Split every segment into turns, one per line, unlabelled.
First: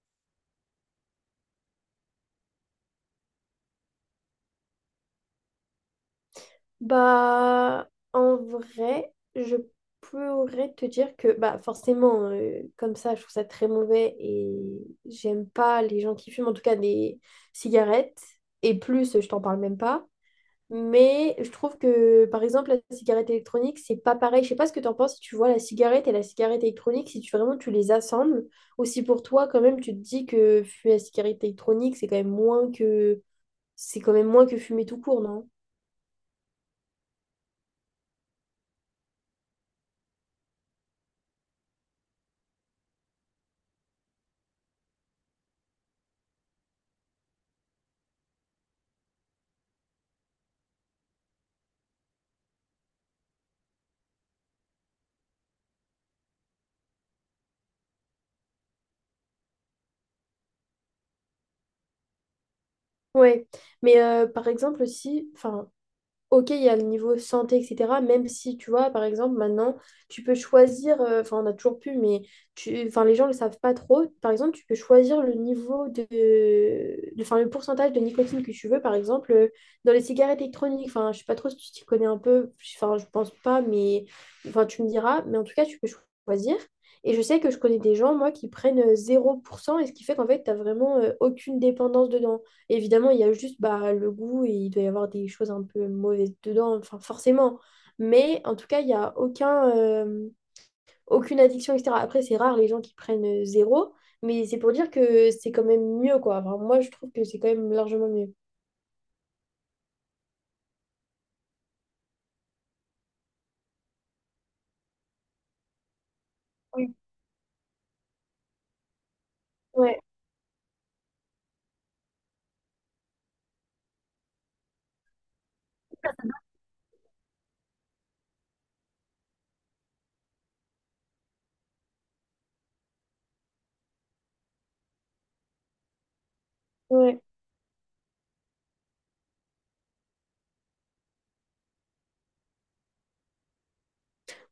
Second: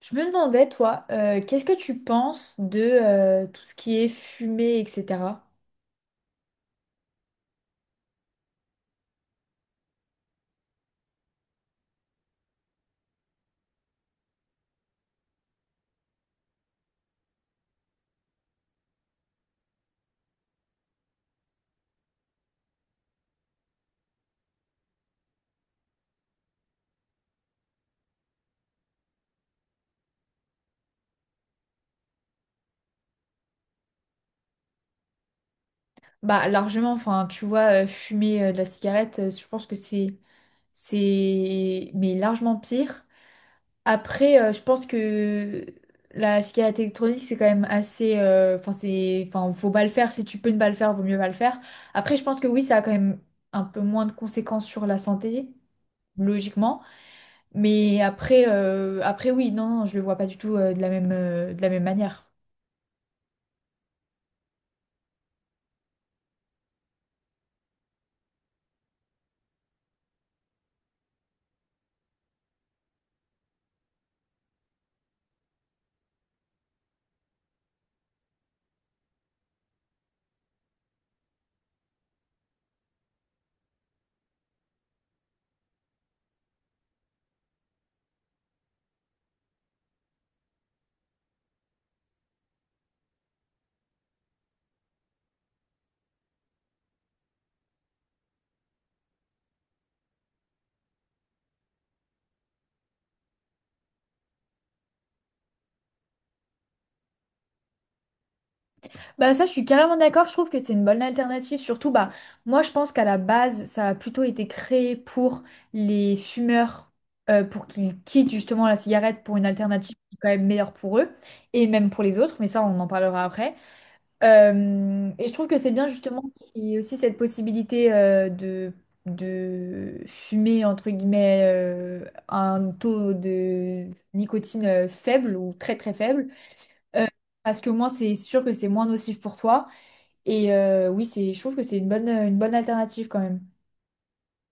Je me demandais, toi, qu'est-ce que tu penses de tout ce qui est fumée, etc.
Bah, en vrai, je pourrais te dire que, bah, forcément, comme ça, je trouve ça très mauvais et j'aime pas les gens qui fument, en tout cas des cigarettes. Et plus, je t'en parle même pas. Mais je trouve que, par exemple, la cigarette électronique, c'est pas pareil. Je sais pas ce que t'en penses si tu vois la cigarette et la cigarette électronique, si tu vraiment tu les assembles. Aussi pour toi, quand même, tu te dis que fumer la cigarette électronique, c'est quand même moins que fumer tout court, non?
Bah, largement, enfin, tu vois, fumer de la cigarette, je pense que c'est, mais largement pire. Après, je pense que la cigarette électronique, c'est quand même assez, enfin, c'est, enfin, faut pas le faire. Si tu peux ne pas le faire, vaut mieux pas le faire. Après, je pense que oui, ça a quand même un peu moins de conséquences sur la santé, logiquement. Mais après, après oui, non, non, je le vois pas du tout de la même manière.
Ouais, mais par exemple si, enfin, ok, il y a le niveau santé, etc. Même si, tu vois, par exemple, maintenant, tu peux choisir, enfin, on a toujours pu, mais tu, enfin, les gens ne le savent pas trop. Par exemple, tu peux choisir le niveau enfin, le pourcentage de nicotine que tu veux, par exemple, dans les cigarettes électroniques. Enfin, je sais pas trop si tu t'y connais un peu, enfin, je pense pas, mais, enfin, tu me diras, mais en tout cas, tu peux choisir. Et je sais que je connais des gens, moi, qui prennent 0%, et ce qui fait qu'en fait, tu n'as vraiment aucune dépendance dedans. Évidemment, il y a juste bah, le goût et il doit y avoir des choses un peu mauvaises dedans, enfin forcément. Mais en tout cas, il n'y a aucun, aucune addiction, etc. Après, c'est rare les gens qui prennent zéro, mais c'est pour dire que c'est quand même mieux, quoi. Enfin, moi, je trouve que c'est quand même largement mieux.
Bah ça, je suis carrément d'accord, je trouve que c'est une bonne alternative. Surtout, bah, moi, je pense qu'à la base, ça a plutôt été créé pour les fumeurs,
Oui.
pour qu'ils quittent justement la cigarette pour une alternative
Ouais,
qui est quand même meilleure pour eux, et même pour les autres, mais ça, on en parlera après. Et je trouve que c'est bien justement qu'il y ait aussi cette possibilité de fumer, entre guillemets, un taux de nicotine faible ou très très faible. Euh,
ouais.
parce qu'au moins c'est sûr que c'est moins nocif pour toi. Et oui, c'est, je trouve que c'est une bonne alternative quand même.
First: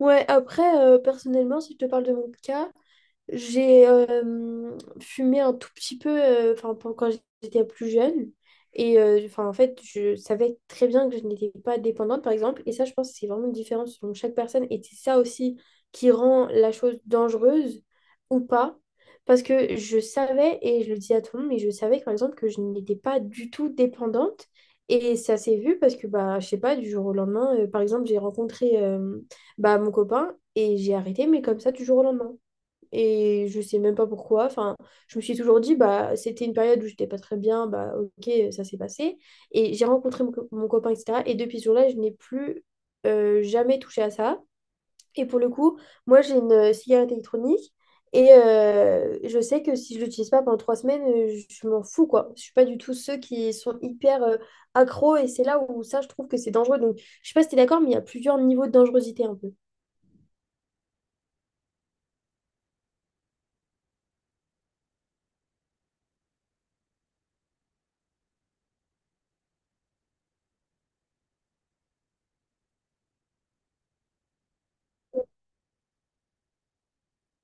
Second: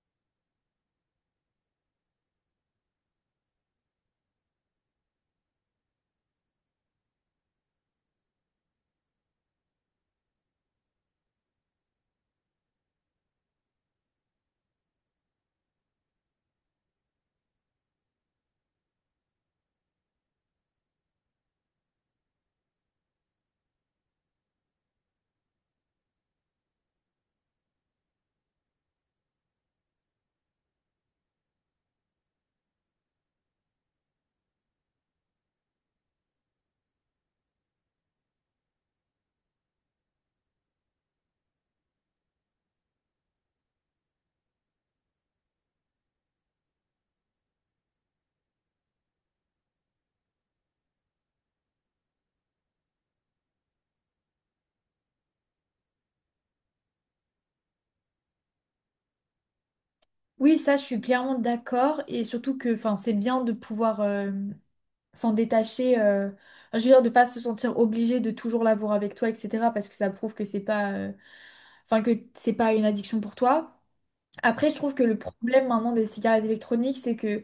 Ouais, après, personnellement, si je te parle de mon cas, j'ai fumé un tout petit peu enfin, quand j'étais plus jeune. Et enfin, en fait, je savais très bien que je n'étais pas dépendante, par exemple. Et ça, je pense que c'est vraiment différent selon chaque personne. Et c'est ça aussi qui rend la chose dangereuse ou pas. Parce que je savais, et je le dis à tout le monde, mais je savais, par exemple, que je n'étais pas du tout dépendante. Et ça s'est vu parce que, bah, je sais pas, du jour au lendemain, par exemple, j'ai rencontré bah, mon copain et j'ai arrêté, mais comme ça, du jour au lendemain. Et je sais même pas pourquoi. Enfin, je me suis toujours dit, bah, c'était une période où j'étais pas très bien, bah, ok, ça s'est passé. Et j'ai rencontré mon copain, etc. Et depuis ce jour-là, je n'ai plus jamais touché à ça. Et pour le coup, moi, j'ai une cigarette électronique. Et je sais que si je l'utilise pas pendant 3 semaines, je m'en fous, quoi. Je suis pas du tout ceux qui sont hyper accros. Et c'est là où ça, je trouve que c'est dangereux. Donc, je sais pas si t'es d'accord, mais il y a plusieurs niveaux de dangerosité un peu.
Oui, ça, je suis clairement d'accord. Et surtout que enfin, c'est bien de pouvoir s'en détacher. Je veux dire, de pas se sentir obligé de toujours l'avoir avec toi, etc. Parce que ça prouve que c'est pas… enfin que c'est pas une addiction pour toi. Après, je trouve que le problème maintenant des cigarettes électroniques, c'est que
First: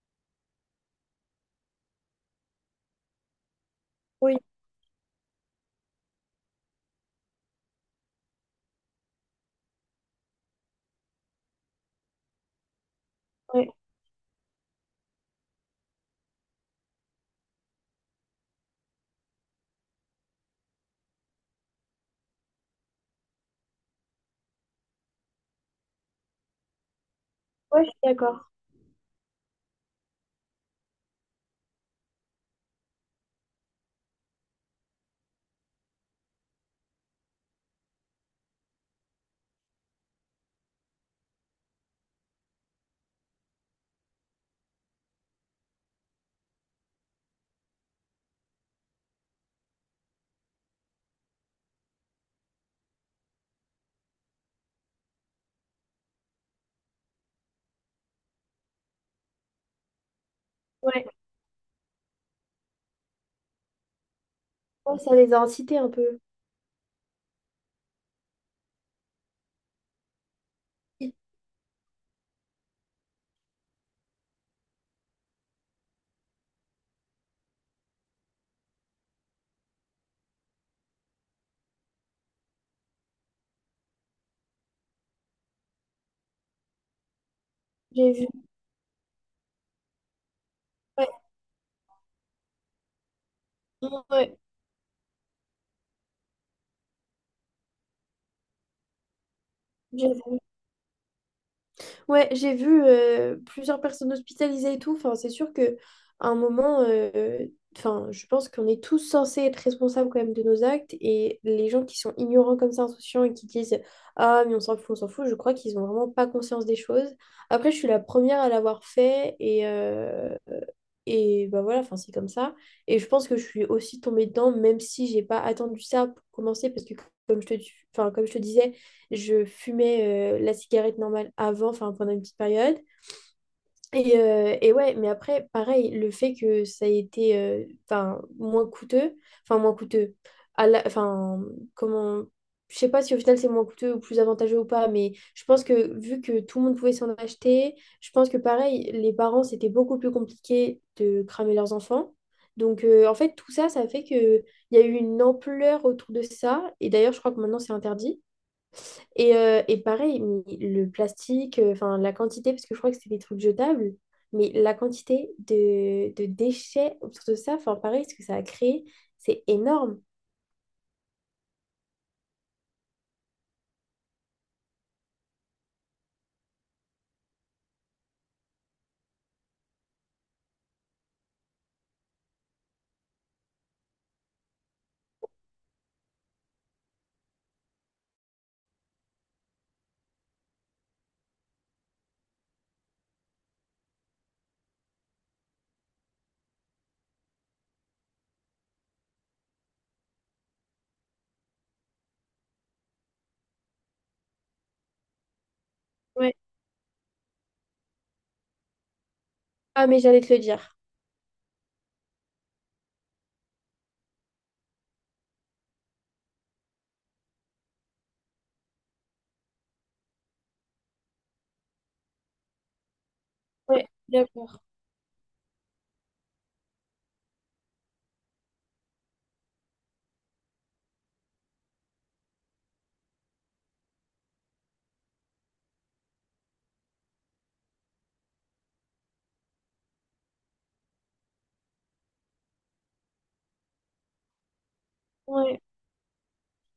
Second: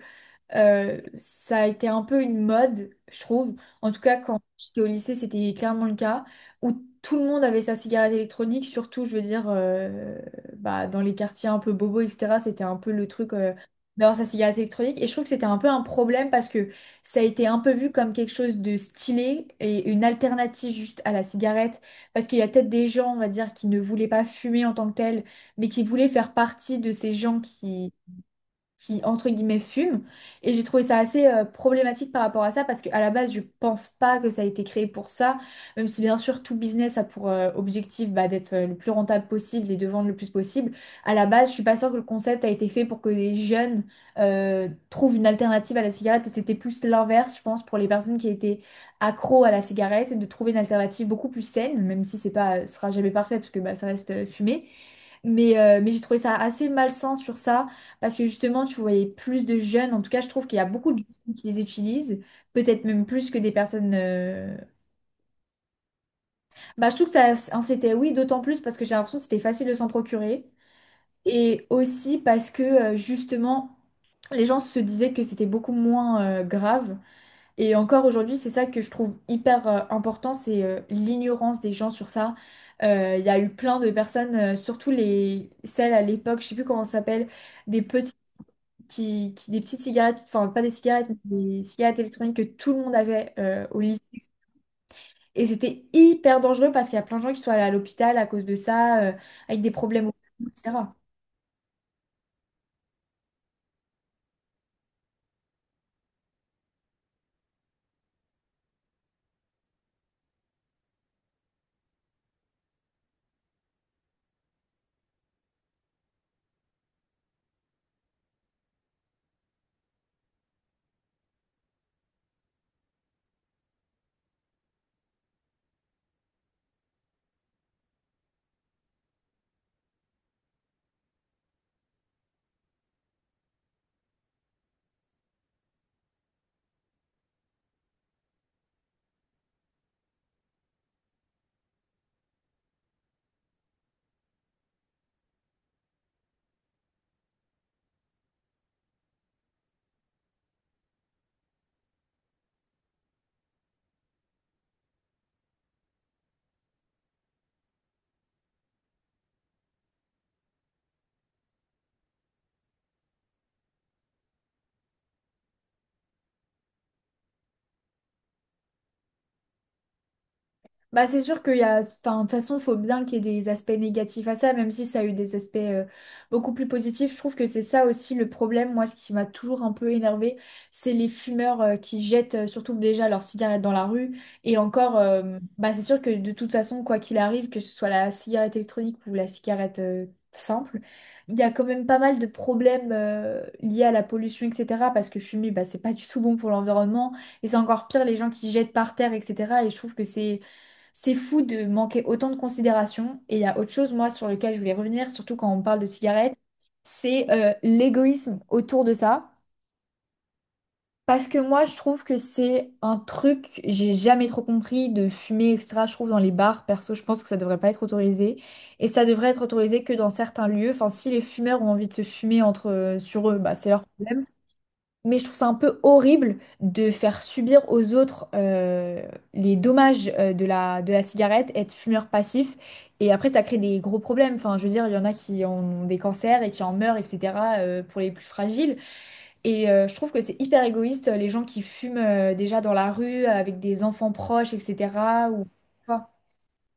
ça a été un peu une mode, je trouve. En tout cas,
Oui,
quand j'étais au lycée, c'était clairement le cas, où tout le monde avait sa cigarette électronique, surtout, je veux dire, bah, dans les quartiers un peu bobos, etc. C'était un peu le truc
ouais,
d'avoir sa cigarette électronique. Et je trouve que c'était un peu un problème parce que ça a été un peu vu comme quelque chose de stylé et une alternative juste à la cigarette. Parce qu'il y a peut-être des gens, on va dire, qui ne voulaient pas fumer en tant que tel, mais qui voulaient faire partie de ces gens
ouais, je
qui
suis d'accord.
qui, entre guillemets, fument. Et j'ai trouvé ça assez problématique par rapport à ça, parce qu'à la base, je pense pas que ça a été créé pour ça, même si bien sûr, tout business a pour objectif bah, d'être le plus rentable possible et de vendre le plus possible. À la base, je suis pas sûre que le concept a été fait pour que des jeunes trouvent une alternative à la cigarette, et c'était plus l'inverse, je pense, pour les personnes qui étaient accros à la cigarette, de trouver une alternative beaucoup plus saine, même si c'est pas, ce sera jamais parfait, parce que bah, ça reste fumé. Mais j'ai trouvé ça assez malsain sur ça. Parce que justement, tu voyais plus de jeunes, en tout cas, je trouve qu'il y a beaucoup de jeunes qui les utilisent, peut-être même plus que des personnes…
Ouais, ça les a incités un peu.
bah, je trouve que ça, c'était oui, d'autant plus parce que j'ai l'impression que c'était facile de s'en procurer. Et aussi parce que, justement, les gens se disaient que c'était beaucoup moins grave. Et encore aujourd'hui, c'est ça que je trouve hyper important, c'est l'ignorance des gens sur ça. Il y a eu plein de personnes, surtout les… celles à l'époque, je sais plus comment ça s'appelle, des petits
J'ai vu.
des petites cigarettes, enfin pas des
Ouais,
cigarettes, mais des cigarettes électroniques que tout le monde avait au lycée.
ouais.
Et c'était hyper dangereux parce qu'il y a plein de gens qui sont allés à l'hôpital à cause de ça, avec des problèmes au
J'ai
cou, etc.
Ouais, j'ai vu plusieurs personnes hospitalisées et tout. Enfin, c'est sûr que à un moment, enfin, je pense qu'on est tous censés être responsables quand même de nos actes. Et les gens qui sont ignorants comme ça, insouciants et qui disent ah, mais on s'en fout, je crois qu'ils ont vraiment pas conscience des choses. Après, je suis la première à l'avoir fait, et bah voilà, enfin, c'est comme ça. Et je pense que je suis aussi tombée dedans, même si j'ai pas attendu ça pour commencer, parce que comme je te, comme je te disais, je fumais la cigarette normale avant, enfin pendant une petite période. Et ouais, mais après, pareil, le fait que ça ait été enfin, moins coûteux, à la- enfin comment, je sais pas si au final c'est moins coûteux ou plus avantageux ou pas, mais je pense que vu que tout le monde pouvait s'en acheter, je pense que pareil, les parents, c'était beaucoup plus compliqué de cramer leurs enfants. Donc en fait, tout ça, ça fait que il y a eu une ampleur autour de ça. Et d'ailleurs, je crois que maintenant, c'est interdit. Et pareil, mais le plastique, enfin la quantité, parce que je crois que c'est des trucs jetables, mais la quantité de déchets autour de ça, enfin pareil, ce que ça a créé, c'est énorme.
Bah, c'est sûr qu'il y a, enfin, de toute façon, il faut bien qu'il y ait des aspects négatifs à ça, même si ça a eu des aspects beaucoup plus positifs. Je trouve que c'est ça aussi le problème. Moi, ce qui m'a toujours un peu énervée, c'est les fumeurs qui jettent surtout déjà leur cigarette dans la rue. Et encore, bah, c'est sûr que de toute façon, quoi qu'il arrive, que ce soit la cigarette électronique ou la cigarette simple, il y a quand même pas mal de problèmes liés à la pollution, etc. Parce que fumer, bah, c'est pas du tout bon pour l'environnement. Et c'est encore pire les gens qui jettent par terre, etc. Et je trouve que c'est fou de manquer autant de considération. Et il y a autre chose, moi, sur lequel je voulais revenir, surtout quand on parle de
Ouais.
cigarettes, c'est l'égoïsme autour de ça.
Ah, mais j'allais te le dire.
Parce que moi, je trouve que c'est un truc, j'ai jamais trop compris de fumer extra, je trouve, dans les bars. Perso, je pense que ça devrait pas être autorisé. Et ça devrait être autorisé que dans certains lieux. Enfin, si les fumeurs ont envie de se fumer entre, sur eux, bah, c'est leur
Ouais, d'accord.
mais je trouve ça un peu horrible de faire subir aux autres les dommages de la cigarette, être fumeur passif, et après ça crée des gros problèmes. Enfin, je veux dire, il y en a qui ont des cancers et qui en meurent, etc., pour les plus fragiles. Et je trouve que c'est hyper égoïste, les gens qui fument déjà dans la rue, avec des enfants proches, etc. Ou…
Ouais.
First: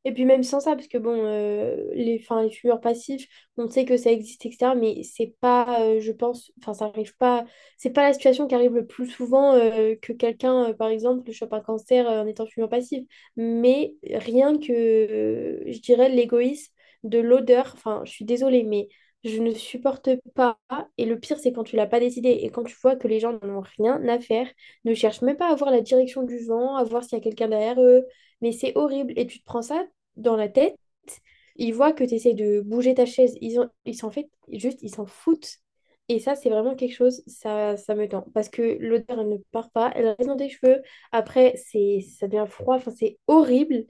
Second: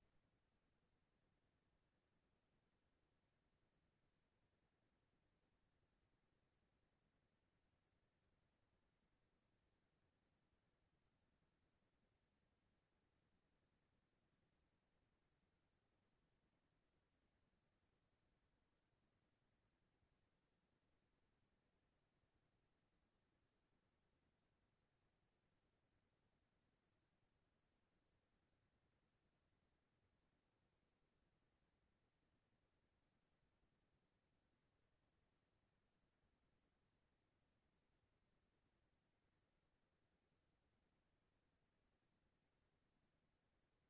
Et puis même sans ça, parce que bon, les fumeurs passifs, on sait que ça existe, etc. Mais c'est pas, je pense, enfin ça arrive pas, c'est pas la situation qui arrive le plus souvent que quelqu'un, par exemple, chope un cancer en étant fumeur passif. Mais rien que, je dirais, l'égoïsme de l'odeur, enfin je suis désolée, mais je ne supporte pas. Et le pire, c'est quand tu l'as pas décidé et quand tu vois que les gens n'en ont rien à faire, ne cherchent même pas à voir la direction du vent, à voir s'il y a quelqu'un derrière eux. Mais c'est horrible. Et tu te prends ça dans la tête, ils voient que tu essaies de bouger ta chaise. Ils ont, ils s'en fait, juste, ils s'en foutent. Et ça, c'est vraiment quelque chose, ça me tend. Parce que l'odeur, elle ne part pas, elle reste dans tes cheveux. Après, c'est, ça devient froid, enfin, c'est horrible.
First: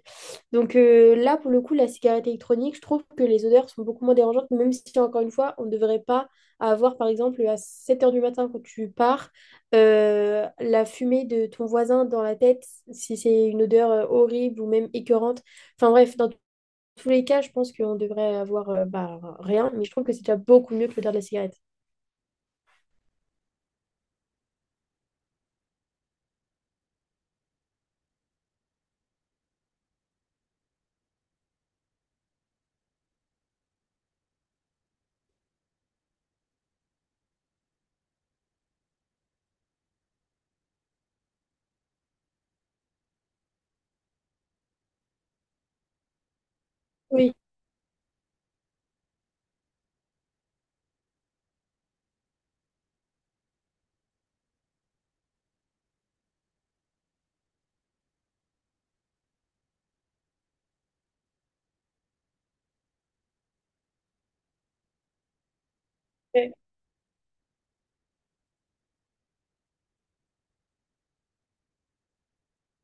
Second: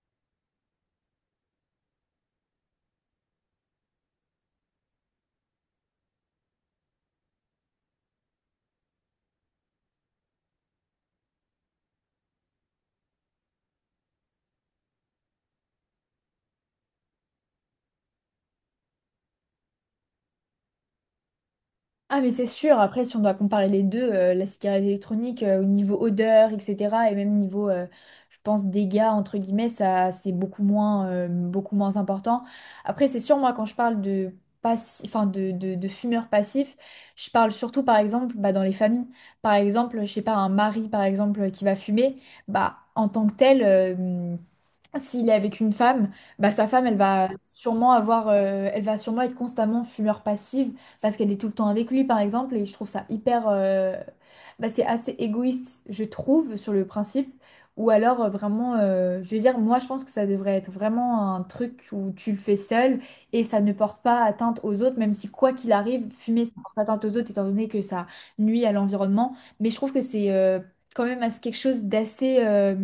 Donc là, pour le coup, la cigarette électronique, je trouve que les odeurs sont beaucoup moins dérangeantes, même si, encore une fois, on ne devrait pas avoir, par exemple, à 7 heures du matin quand tu pars, la fumée de ton voisin dans la tête, si c'est une odeur horrible ou même écœurante. Enfin bref, dans tous les cas, je pense qu'on devrait avoir bah, rien, mais je trouve que c'est déjà beaucoup mieux que l'odeur de la cigarette.
Ah mais c'est sûr, après si on doit comparer les deux, la cigarette électronique au niveau odeur, etc. et même niveau, je pense, dégâts, entre guillemets, ça c'est beaucoup moins important. Après c'est sûr, moi quand je parle de, de fumeurs passifs, je parle surtout par exemple bah, dans les familles. Par exemple, je sais pas, un mari par exemple qui va fumer, bah en tant que tel… s'il est avec une femme, bah, sa femme, elle va
Oui,
sûrement avoir, elle va sûrement être constamment fumeur passive parce qu'elle est tout le temps avec lui, par exemple. Et je trouve ça hyper, bah, c'est assez égoïste, je trouve, sur le principe. Ou alors je veux dire, moi, je pense que ça devrait être vraiment un truc où tu le fais seul et ça ne porte pas atteinte aux autres, même si quoi qu'il arrive, fumer, ça
ouais.
porte atteinte aux autres, étant donné que ça nuit à l'environnement. Mais je trouve que c'est quand même assez- quelque chose d'assez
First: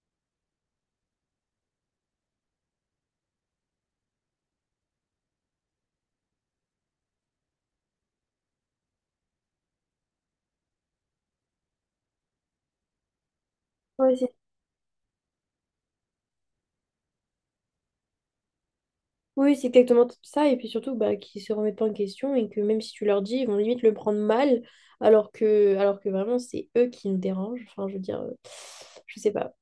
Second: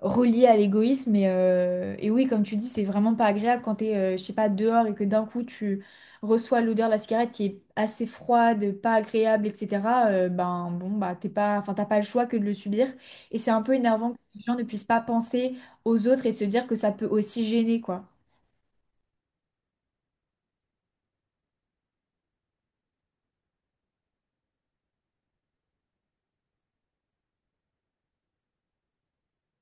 relié à l'égoïsme. Et oui, comme tu dis, c'est vraiment pas agréable quand t'es, je sais pas, dehors et que d'un coup tu reçois l'odeur de la cigarette qui est assez froide, pas agréable, etc. Ben bon, bah t'es pas, enfin t'as pas le choix que de le subir. Et c'est un peu énervant
Ouais,
que
c'est-
les gens ne puissent pas penser aux autres et de se dire que ça peut aussi gêner, quoi.
Oui, c'est exactement tout ça. Et puis surtout, bah, qu'ils se remettent pas en question et que même si tu leur dis, ils vont limite le prendre mal, alors que vraiment, c'est eux qui nous dérangent. Enfin, je veux dire, je sais pas.